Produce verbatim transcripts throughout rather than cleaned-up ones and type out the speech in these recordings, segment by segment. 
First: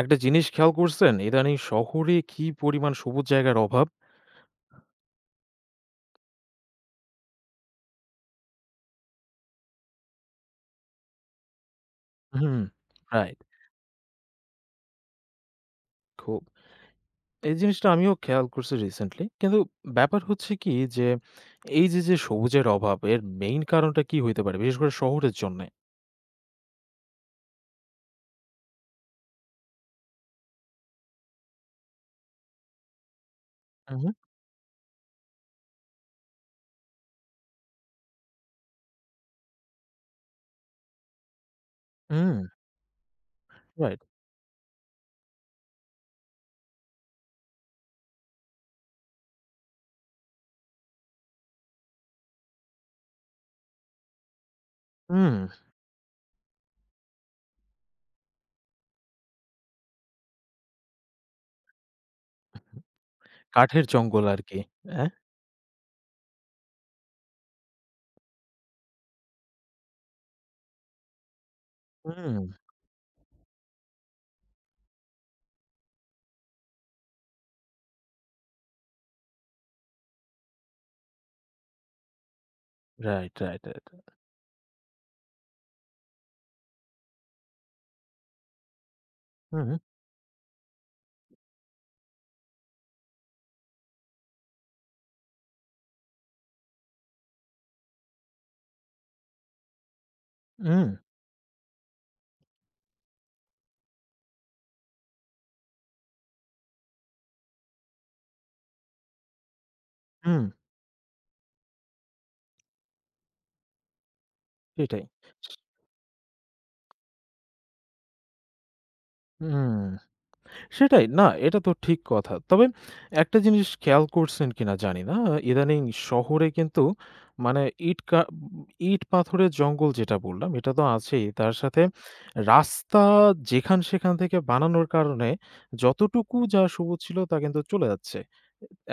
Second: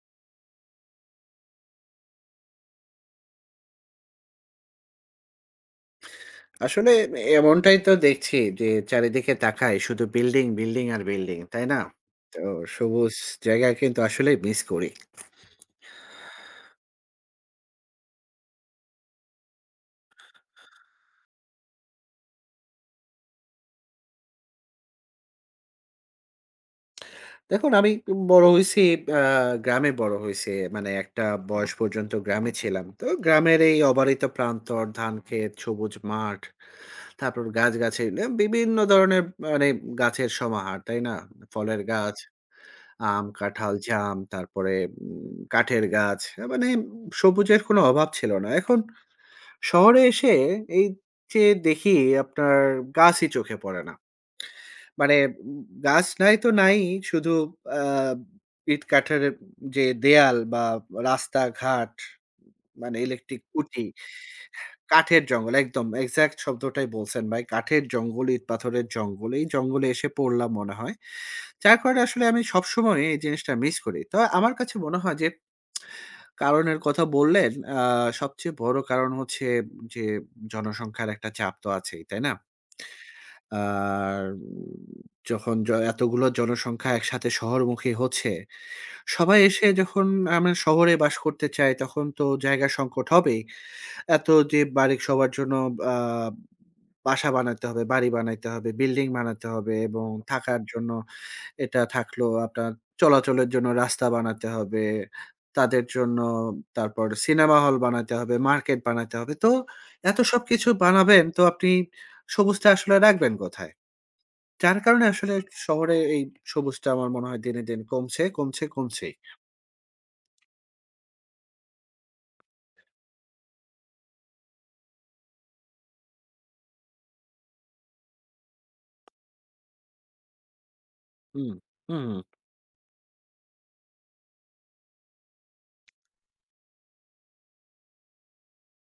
একটা জিনিস খেয়াল করছেন? ইদানিং শহরে কি পরিমাণ সবুজ জায়গার অভাব। আসলে এমনটাই তো দেখছি যে চারিদিকে তাকাই শুধু বিল্ডিং, বিল্ডিং আর বিল্ডিং, তাই না? তো হুম। সবুজ রাইট, জায়গা কিন্তু আসলেই মিস করি। খুব। এই জিনিসটা আমিও খেয়াল করছি রিসেন্টলি। কিন্তু ব্যাপার হচ্ছে কি যে, এই যে, যে, সবুজের অভাব এর মেইন কারণটা কি হইতে পারে? বিশেষ করে শহরের জন্যে? দেখুন আমি বড় হইছি আ গ্রামে বড় হইছি। মানে একটা বয়স পর্যন্ত গ্রামে ছিলাম। তো গ্রামের এই হু, হু। অবারিত প্রান্তর, ধানক্ষেত, সবুজ মাঠ, তারপর গাছগাছালি এ বিভিন্ন ধরনের মানে গাছের সমাহার, তাই না? ফলের গাছ, হুম, আম, কাঁঠাল, রাইট। জাম, তারপরে উম কাঠের গাছ। আ মানে সবুজের কোনো অভাব ছিল না। এখন শহরে এসে এই যে দেখি আপনার গাছই চোখে পড়ে না। মানে হুম, উম গাছ নাই তো নাই, শুধু আ ইট কাঠের যে দেয়াল বা রাস্তাঘাট, মানে ইলেকট্রিক কাঠের খুঁটি, জঙ্গল আরকি। হ্যাঁ? কাঠের জঙ্গল একদম এক্সাক্ট শব্দটাই বলছেন ভাই। কাঠের জঙ্গল, ইট পাথরের জঙ্গল। এই জঙ্গলে এসে পড়লাম মনে হয়। যার কারণে আসলে হুম, আমি সবসময় এই জিনিসটা মিস করি। তো আমার কাছে মনে হয় যে কারণের কথা বললেন, আ সবচেয়ে বড় কারণ হচ্ছে যে জনসংখ্যার একটা চাপ তো আছেই, তাই না? Right, right, right. আর যখন জ এতগুলো জনসংখ্যা একসাথে শহরমুখী হচ্ছে, সবাই হুম, এসে হুম, যখন আমরা শহরে বাস করতে চাই, তখন তো জায়গা সংকট হবেই। এত যে বাড়ি সবার জন্য আ বাসা বানাতে হবে, বাড়ি বানাইতে হবে, বিল্ডিং বানাতে হবে এবং থাকার হুম, জন্য এটা থাকলো, আপনার চলাচলের জন্য রাস্তা বানাতে হবে। তাদের জন্য তারপর সিনেমা হল বানাতে হবে, মার্কেট বানাতে হবে। তো এত হুম, সবকিছু বানাবেন, তো আপনি সবুজটা আসলে রাখবেন কোথায়? যার সেটাই। কারণে আসলে শহরে এই সবুজটা আমার মনে হয় দিনে, দিন কমছে, কমছে, কমছেই। হুম। সেটাই। না, এটা তো ঠিক কথা। তবে একটা জিনিস খেয়াল করছেন কিনা জানি না, ইদানিং শহরে কিন্তু মানে ইট কা ইট পাথরের জঙ্গল যেটা বললাম, এটা তো আছেই। হুম, তার সাথে হুম, রাস্তা যেখান-সেখান থেকে বানানোর কারণে যতটুকু যা সবুজ ছিল তা কিন্তু চলে যাচ্ছে।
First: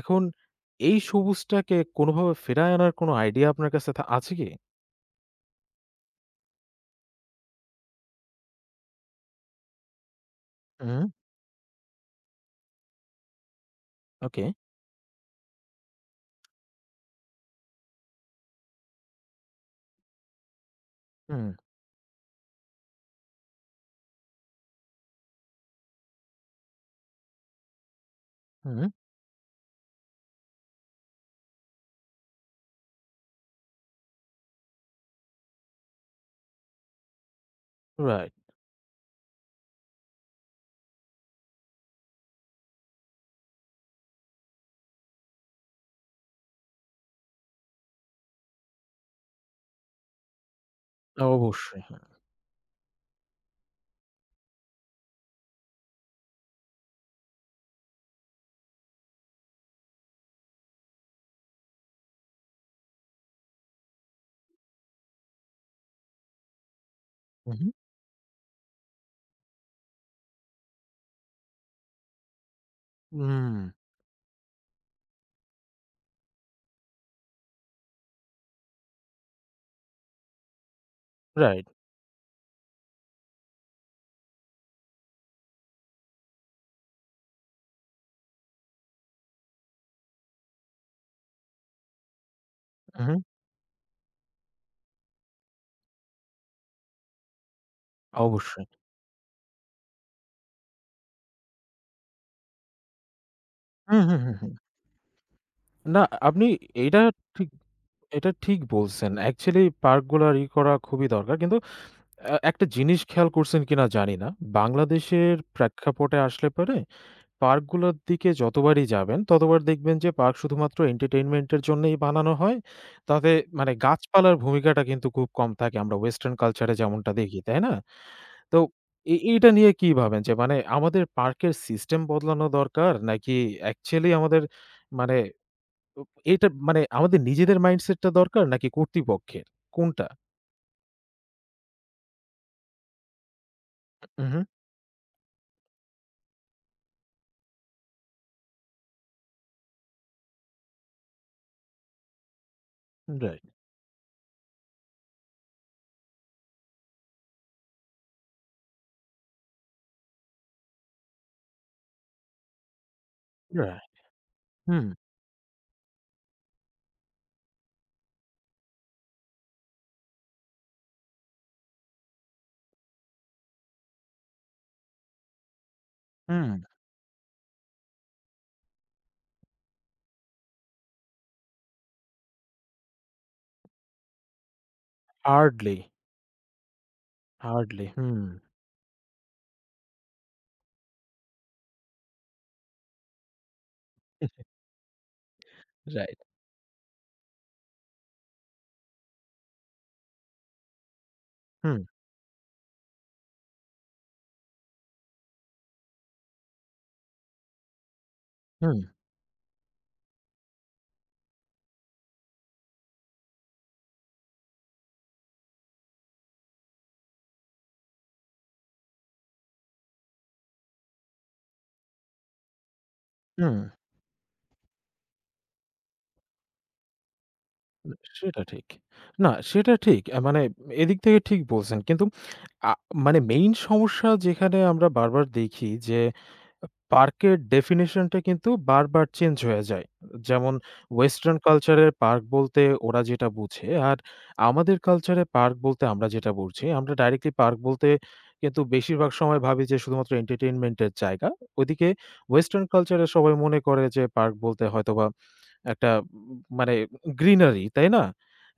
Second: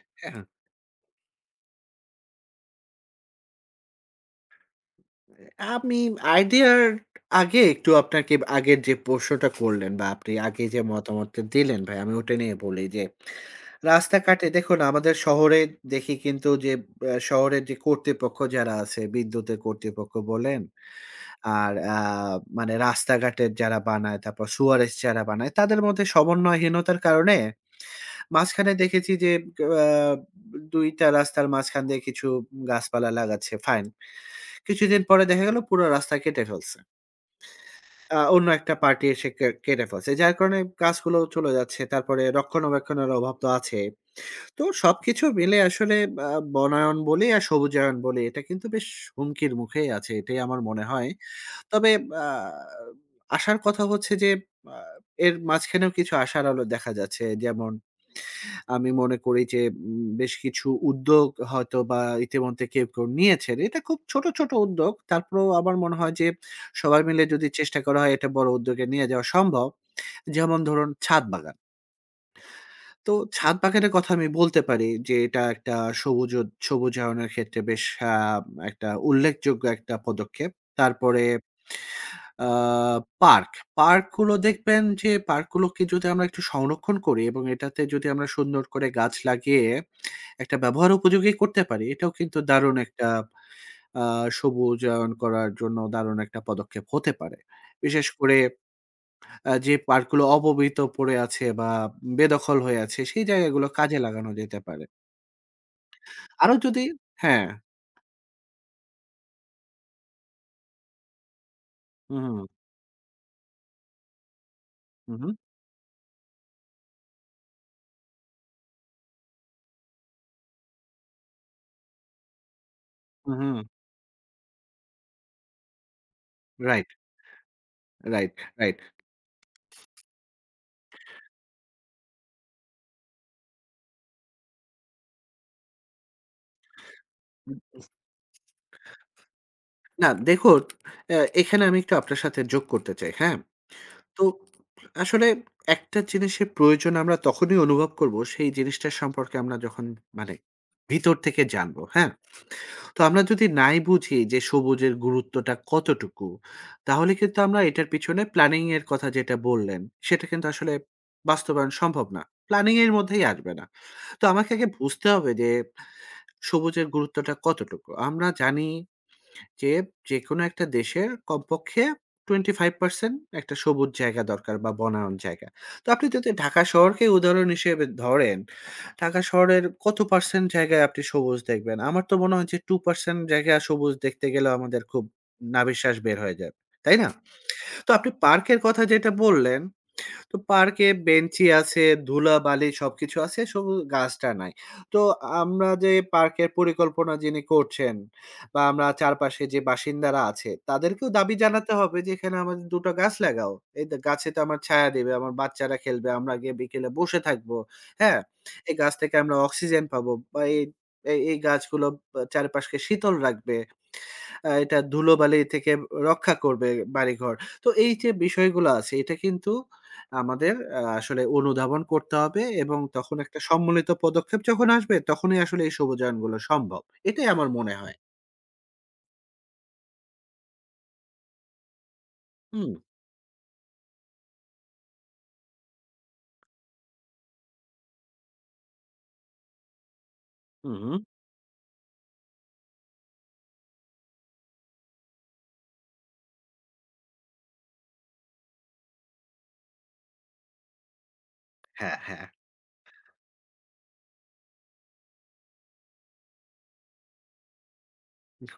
এখন হ্যাঁ। এই সবুজটাকে কোনোভাবে ফেরায় আনার কোনো আইডিয়া আপনার কাছে থা আছে কি? আমি আইডিয়ার আগে একটু আপনাকে আগের যে প্রশ্নটা করলেন বা আপনি আগে যে হুম, মতামতটা দিলেন ভাই আমি ওটা নিয়ে বলি যে ওকে। রাস্তাঘাটে দেখুন আমাদের শহরে দেখি কিন্তু যে আ শহরের যে কর্তৃপক্ষ যারা আছে, বিদ্যুতের কর্তৃপক্ষ বলেন, হুম, আর আ মানে রাস্তাঘাটের যারা বানায়, তারপর সুয়ারেস যারা বানায়, তাদের মধ্যে সমন্বয়হীনতার কারণে মাঝখানে হুম, দেখেছি যে আ দুই টা রাস্তার মাঝখান দিয়ে কিছু গাছপালা লাগাচ্ছে, ফাইন। কিছুদিন পরে দেখা গেল পুরো রাস্তা কেটে ফেলছে। আ রাইট। অন্য একটা পার্টি এসে কে কেটে ফেলছে। যার কারণে গাছগুলো চলে যাচ্ছে। তারপরে রক্ষণাবেক্ষণের অভাব তো আছে। তো সবকিছু মিলে আসলে আ বনায়ন বলি আর সবুজায়ন বলি, এটা কিন্তু বেশ হুমকির মুখেই আছে। এটাই আমার মনে হয়। অবশ্যই। তবে হ্যাঁ। আ আশার কথা হচ্ছে যে আ এর মাঝখানেও কিছু আশার আলো দেখা যাচ্ছে। যেমন আমি মনে করি যে উম বেশ কিছু উদ্যোগ হয়তো বা ইতিমধ্যে কেউ, কেউ নিয়েছেন। এটা খুব ছোট, ছোট উদ্যোগ। তারপরেও আমার মনে হয় যে সবাই মিলে যদি হু, হু। চেষ্টা করা হয় এটা বড় উদ্যোগে নিয়ে যাওয়া সম্ভব। যেমন ধরুন ছাদ বাগান। তো হুম, ছাদ বাগানের কথা আমি বলতে পারি যে, এটা একটা সবুজ সবুজায়নের ক্ষেত্রে বেশ আ একটা উল্লেখযোগ্য একটা পদক্ষেপ। তারপরে রাইট। আ পার্ক। পার্কগুলো দেখবেন যে, পার্কগুলোকে যদি আমরা একটু সংরক্ষণ করি এবং এটাতে যদি আমরা সুন্দর করে গাছ লাগিয়ে একটা ব্যবহার উপযোগী করতে পারি, এটাও কিন্তু দারুণ হু, একটা হু। আ সবুজায়ন করার জন্য দারুণ একটা পদক্ষেপ হতে পারে। বিশেষ করে অবশ্যই। আ যে পার্কগুলো অপবিত পড়ে আছে বা বেদখল হয়ে আছে, সেই জায়গাগুলো কাজে হুম, হুম, লাগানো হুম, হুম। যেতে পারে। না আপনি আরো যদি এইটা হ্যাঁ। ঠিক এটা ঠিক বলছেন। অ্যাকচুয়ালি পার্কগুলার ই করা খুবই দরকার। কিন্তু আ হুম, একটা জিনিস খেয়াল করছেন কিনা জানি না। হুম, হুম, বাংলাদেশের প্রেক্ষাপটে আসলে পরে পার্কগুলোর দিকে যতবারই যাবেন ততবার দেখবেন যে পার্ক শুধুমাত্র এন্টারটেইনমেন্ট এর জন্যই বানানো হয়। তাতে হুম, হুম। মানে গাছপালার ভূমিকাটা কিন্তু খুব কম থাকে। আমরা ওয়েসটার্ন কালচারে রাইট, যেমনটা দেখি, তাই না? রাইট, তো রাইট। এ এইটা নিয়ে কি ভাবেন যে মানে আমাদের পার্কের সিস্টেম বদলানো দরকার নাকি অ্যাকচুয়ালি আমাদের মানে তো এটা মানে আমাদের নিজেদের মাইন্ডসেটটা দরকার নাকি কর্তৃপক্ষের? কোনটা? না দেখুন, অ্যা এখানে আমি একটু আপনার সাথে যোগ করতে চাই, হ্যাঁ? তো উহু, আসলে একটা জিনিসের প্রয়োজন আমরা তখনই অনুভব করব, সেই জিনিসটা সম্পর্কে আমরা যখন মানে ভিতর থেকে জানবো, হ্যাঁ? তো আমরা রাইট। যদি নাই বুঝি যে সবুজের গুরুত্বটা কতটুকু, তাহলে কিন্তু আমরা এটার পিছনে প্ল্যানিং এর কথা যেটা বললেন, সেটা কিন্তু আসলে বাস্তবায়ন সম্ভব না। প্ল্যানিং এর মধ্যেই আসবে না। রাইট। তো আমাকে আগে হুম, বুঝতে হবে যে সবুজের গুরুত্বটা কতটুকু? আমরা জানি যে, যেকোনো একটা দেশের কমপক্ষে পঁচিশ পার্সেন্ট একটা সবুজ জায়গা দরকার বা বনায়ন জায়গা। তো আপনি যদি হুম। ঢাকা শহরকে উদাহরণ হিসেবে ধরেন, ঢাকা শহরের কত পার্সেন্ট জায়গায় আপনি সবুজ দেখবেন? আমার তো মনে হয় যে দুই পার্সেন্ট জায়গা সবুজ দেখতে গেলেও আমাদের খুব হার্ডলি, নাভিশ্বাস বের হয়ে যাবে। তাই না? হার্ডলি। তো আপনি হুম। পার্কের কথা যেটা বললেন তো পার্কে বেঞ্চি আছে, ধুলাবালি সবকিছু আছে, শুধু গাছটা নাই। তো আমরা যে রাইট। পার্কের পরিকল্পনা যিনি করছেন বা আমরা চারপাশে যে বাসিন্দারা আছে, তাদেরকেও দাবি জানাতে হুম, হবে যে, "এখানে আমাদের দুই টা গাছ লাগাও। এই দে গাছে তো আমার ছায়া দেবে, আমার বাচ্চারা খেলবে, আমরা গিয়ে বিকেলে বসে থাকবো।" হ্যাঁ? এই হুম, গাছ থেকে আমরা অক্সিজেন পাবো বা এই এই এই গাছগুলো বা চারপাশকে শীতল রাখবে। আ এটা ধুলোবালি থেকে রক্ষা করবে বাড়িঘর। তো এই যে বিষয়গুলো আছে এটা কিন্তু আমাদের আ আসলে অনুধাবন করতে হবে এবং তখন একটা হুম। সম্মিলিত পদক্ষেপ যখন আসবে তখনই আসলে এই সবুজায়নগুলো সম্ভব। এটাই আমার মনে হয়। সেটা ঠিক। না সেটা ঠিক। আ মানে এদিক থেকে ঠিক বলছেন। কিন্তু হুম, আ মানে মেইন সমস্যা যেখানে আমরা বারবার দেখি যে পার্কের ডেফিনিশনটা কিন্তু বারবার চেঞ্জ হয়ে যায়। যেমন হুম, হুম। ওয়েসটার্ন কালচারে পার্ক বলতে ওরা যেটা বুঝে, আর আমাদের কালচারে পার্ক বলতে আমরা যেটা বুঝি, আমরা ডাইরেক্টলি পার্ক বলতে কিন্তু বেশিরভাগ সময় ভাবি যে শুধুমাত্র এন্টারটেইনমেন্টের জায়গা। ওদিকে হ্যাঁ, হ্যাঁ। ওয়েসটার্ন কালচারে সবাই মনে করে যে পার্ক বলতে হয়তোবা একটা উম, মানে গ্রিনারি, তাই না?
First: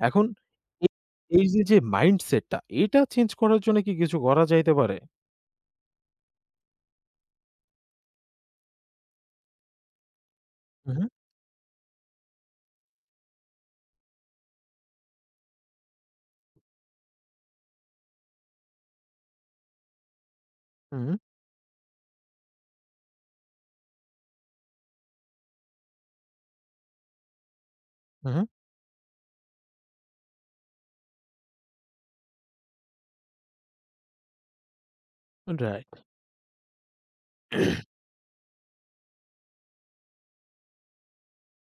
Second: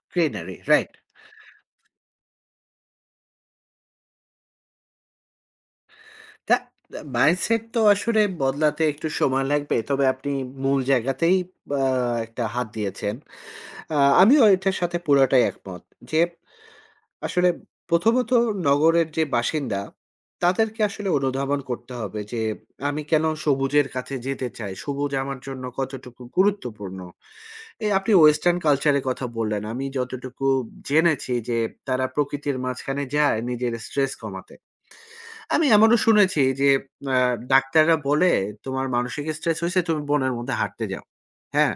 এখন গ্রিনারি এ রাইট। এই যে, যে মাইন্ডসেটটা এটা চেঞ্জ করার জন্য কি কিছু করা যাইতে পারে? তা আ মাইন্ডসেট তো আসলে বদলাতে একটু সময় লাগবে। তবে আপনি মূল উহু, জায়গাতেই আ একটা হাত দিয়েছেন। আ আমিও এটার সাথে পুরাটাই একমত যে আসলে প্রথমত নগরের যে বাসিন্দা, তাদেরকে আসলে উহু, অনুধাবন করতে হবে যে, আমি কেন সবুজের কাছে যেতে চাই? সবুজ আমার জন্য কতটুকু গুরুত্বপূর্ণ? এই আপনি উহু, ওয়েস্টার্ন কালচারের কথা বললেন। আমি যতটুকু জেনেছি যে, তারা প্রকৃতির মাঝখানে যায় নিজের স্ট্রেস কমাতে। আমি রাইট। এমনও শুনেছি যে, আ ডাক্তাররা বলে, "তোমার মানসিক স্ট্রেস হইছে, তুমি বনের মধ্যে হাঁটতে যাও।" হ্যাঁ?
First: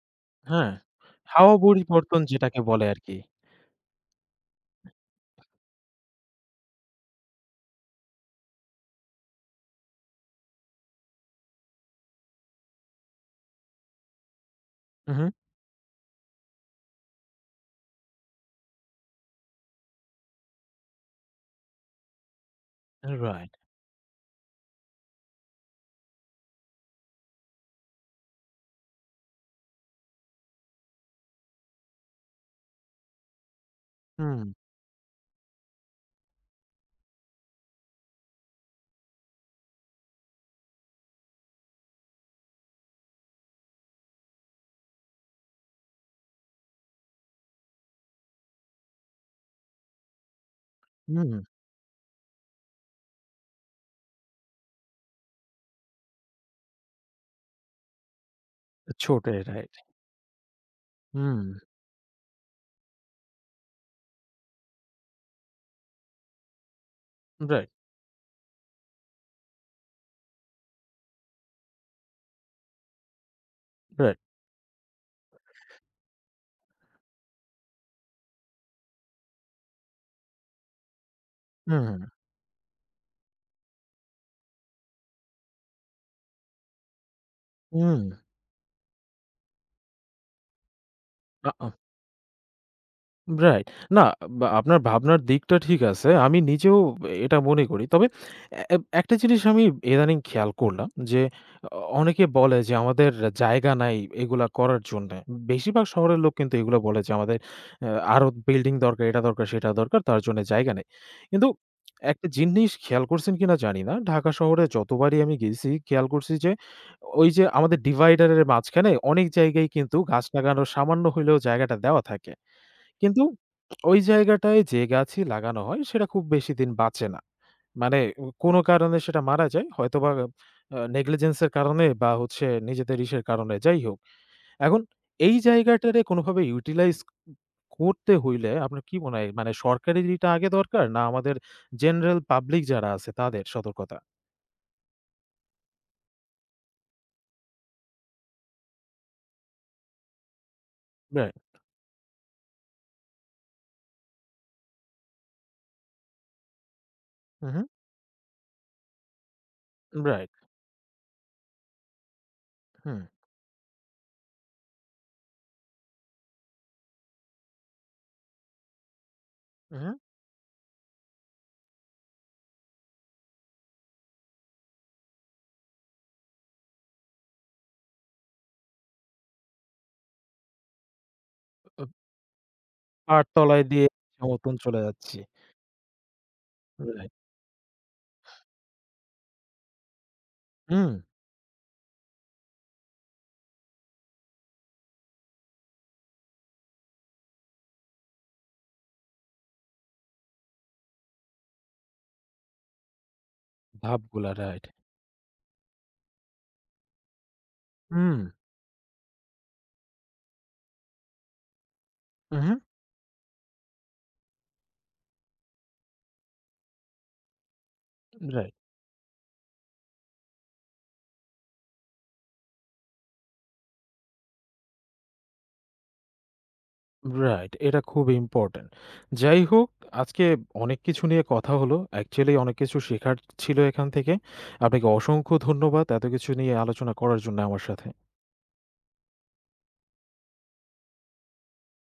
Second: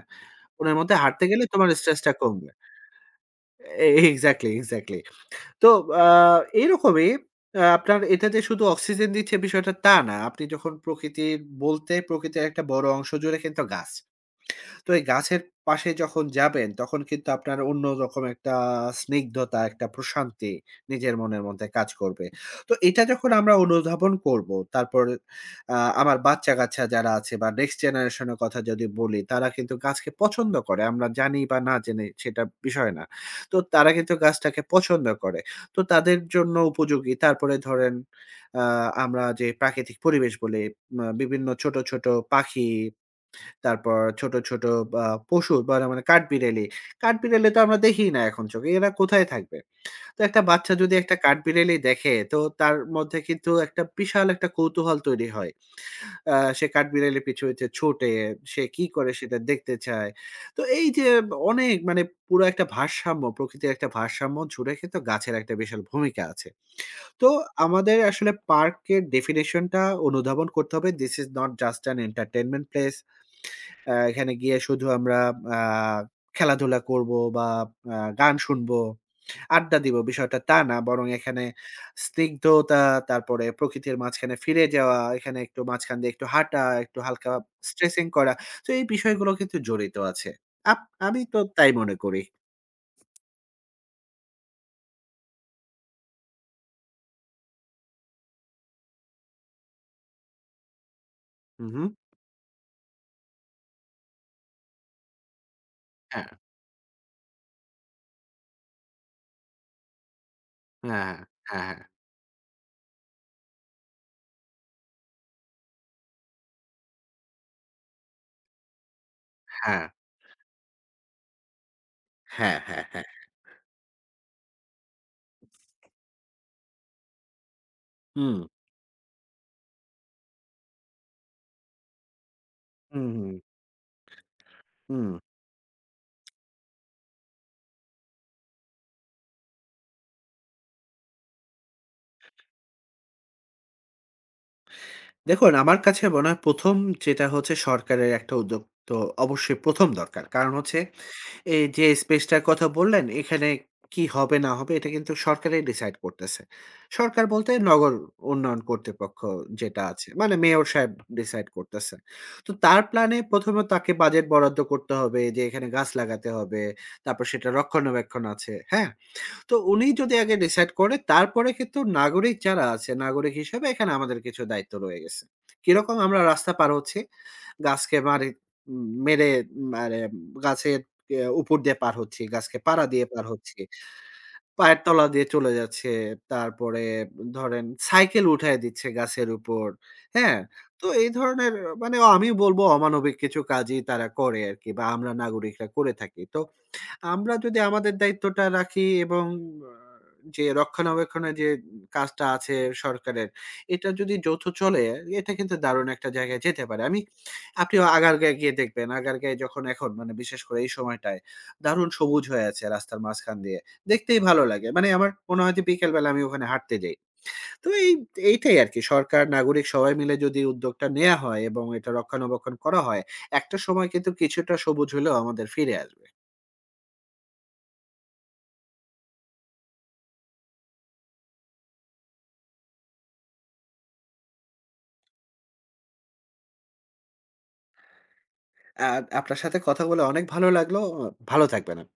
হ্যাঁ, বনের মধ্যে হাঁটতে গেলে হাওয়া তোমার স্ট্রেসটা পরিবর্তন কমবে। যেটাকে বলে আরকি। এ এক্সাক্টলি, এক্সাক্টলি। তো আ এরকমই আ আপনার এটা যে শুধু অক্সিজেন দিচ্ছে বিষয়টা তা না। আপনি যখন প্রকৃতির বলতে প্রকৃতির একটা বড় অংশ জুড়ে কিন্তু গাছ। তো এই হু, হু। গাছের পাশে যখন যাবেন, তখন কিন্তু আপনার অন্যরকম একটা স্নিগ্ধতা, একটা প্রশান্তি নিজের মনের মধ্যে কাজ করবে। তো এটা যখন রাইট। আমরা অনুধাবন করব, তারপর আ আমার বাচ্চা-কাচ্চা যারা আছে বা নেক্সট জেনারেশন এর কথা যদি বলি, তারা কিন্তু গাছকে পছন্দ করে। আমরা জানি বা না জেনে সেটা বিষয় না। তো তারা কিন্তু হুম, গাছটাকে পছন্দ করে। তো তাদের জন্য উপযোগী। তারপরে ধরেন আ আমরা যে প্রাকৃতিক পরিবেশ বলি, আ বিভিন্ন ছোট, ছোট পাখি তারপর ছোট, ছোট বা পশু বা মানে কাঠবিড়ালি। কাঠবিড়ালি তো আমরা দেখিই না এখন চোখে। এরা কোথায় থাকবে? তো একটা বাচ্চা যদি একটা হুম। কাঠবিড়ালি দেখে তো তার মধ্যে কিন্তু একটা বিশাল একটা কৌতূহল তৈরি হয়। আ সে কাঠবিড়ালির পিছু হইতে ছোটে, সে কি করে ছোট সেটা রাইট। দেখতে চায়। তো এই যে হুম, অনেক মানে পুরো একটা ভারসাম্য, প্রকৃতির একটা ভারসাম্য জুড়ে কিন্তু গাছের একটা বিশাল ভূমিকা আছে। তো রাইট, আমাদের আসলে পার্কের ডেফিনিশনটা অনুধাবন করতে হবে। This is not just an entertainment place. আ রাইট। এখানে গিয়ে শুধু আমরা আ খেলাধুলা করব বা আ গান শুনবো, আড্ডা দিব বিষয়টা তা না। বরং এখানে হুম, স্নিগ্ধতা, তারপরে প্রকৃতির মাঝখানে ফিরে যাওয়া, এখানে একটু মাঝখান দিয়ে একটু হাঁটা, একটু হালকা হুম। স্ট্রেচিং করা। তো এই বিষয়গুলো কিন্তু জড়িত আছে। আপ আমি তো আ আ তাই মনে করি। রাইট। না বা আপনার ভাবনার দিকটা ঠিক আছে। আমি নিজেও এটা মনে করি। তবে এ একটা জিনিস আমি ইদানিং খেয়াল করলাম যে, হু, অ হু। অনেকে বলে যে আমাদের জায়গা নাই এগুলা করার জন্যে। বেশিরভাগ শহরের হ্যাঁ, লোক কিন্তু এগুলো বলে যে আমাদের আ আরো বিল্ডিং দরকার, এটা দরকার, সেটা দরকার, তার জন্য জায়গা নেই। হ্যাঁ, কিন্তু হ্যাঁ, হ্যাঁ, একটা জিনিস খেয়াল করছেন কিনা জানি না। ঢাকা শহরে যতবারই আমি গেছি খেয়াল করছি যে, ওই যে আমাদের ডিভাইডারের মাঝখানে অনেক জায়গায় হ্যাঁ, কিন্তু গাছ লাগানোর সামান্য হইলেও জায়গাটা দেওয়া থাকে। হ্যাঁ, হ্যাঁ, হ্যাঁ, হ্যাঁ। কিন্তু ওই জায়গাটায় যে গাছই লাগানো হয় সেটা খুব বেশি দিন বাঁচে না। মানে উ হুম, কোনো কারণে সেটা মারা যায়। হয়তোবা আ নেগলিজেন্স এর কারণে বা হচ্ছে নিজেদের হুম, ইসের হুম, কারণে যাই হোক। এখন হুম। এই জায়গাটারে কোনোভাবে ইউটিলাইজ করতে হইলে আপনার কি মনে হয় মানে সরকারের এটা আগে দরকার না আমাদের জেনারেল পাবলিক যারা আছে তাদের সতর্কতা? দেখুন, আমার কাছে মনে হয় প্রথম যেটা হচ্ছে সরকারের একটা উদ্যোগ তো অবশ্যই প্রথম দরকার। কারণ হচ্ছে রাইট। এই যে স্পেসটার কথা বললেন, এখানে কি হবে না হবে এটা কিন্তু সরকারই ডিসাইড করতেছে। সরকার হুম, বলতে হুম। নগর উন্নয়ন কর্তৃপক্ষ যেটা আছে, রাইট। মানে মেয়র সাহেব ডিসাইড করতেছে। তো তার হুম, প্ল্যানে প্রথম এ তাকে বাজেট বরাদ্দ করতে হবে যে এখানে গাছ লাগাতে হবে, তারপর সেটা রক্ষণাবেক্ষণ আছে, হ্যাঁ? তো উনি হুম। যদি আগে ডিসাইড করে তারপরে কিন্তু নাগরিক যারা আছে, নাগরিক হিসেবে এখানে আমাদের কিছু দায়িত্ব রয়ে গেছে। কিরকম আমরা রাস্তা পার হচ্ছি, গাছকে মারি উম মেরে মানে গাছের ইয়া উপর দিয়ে আ পার হচ্ছি, গাছকে পাড়া দিয়ে পাড় পার হচ্ছি, তলায় দিয়ে মতন পায়ের চলে তলা যাচ্ছি। দিয়ে চলে যাচ্ছে। তারপরে রাইট। ধরেন সাইকেল উঠায় দিচ্ছে গাছের উপর, হ্যাঁ? তো হুম, এই ধরনের মানে আমি বলব অমানবিক কিছু কাজই তারা করে আরকি বা আমরা নাগরিকরা করে থাকি। তো আমরা যদি আমাদের দায়িত্বটা রাখি এবং আ যে রক্ষণাবেক্ষণের যে কাজটা আছে সরকারের, এটা যদি ধাপগুলা যৌথ রাইট। চলে, এটা কিন্তু দারুণ একটা জায়গায় যেতে পারে। আমি আপনিও হুম, আগারগাঁয়ে গিয়ে দেখবেন। আগারগাঁয়ে যখন এখন মানে বিশেষ করে এই সময়টায় দারুণ সবুজ হয়ে উহু, আছে রাস্তার মাঝখান দিয়ে। দেখতেই ভালো লাগে। মানে আমার মনে হয় যে বিকেল বেলা আমি ওখানে হাঁটতে যাই। তো এই রাইট। এইটাই আরকি সরকার, নাগরিক সবাই মিলে যদি উদ্যোগটা নেয়া হয় এবং এটা রক্ষণাবেক্ষণ করা হয়, একটা সময় কিন্তু কিছুটা সবুজ হলেও আমাদের ফিরে আসবে। রাইট, এটা খুব ইম্পোর্টেন্ট। যাই হোক, আজকে অনেক কিছু নিয়ে কথা হলো। অ্যাকচুয়ালি অনেক কিছু শেখার ছিল এখান থেকে। আপনাকে অসংখ্য ধন্যবাদ এত কিছু নিয়ে আলোচনা করার জন্য আমার সাথে। আ আপনার সাথে কথা বলে অনেক ভালো লাগলো। ভালো থাকবেন আপ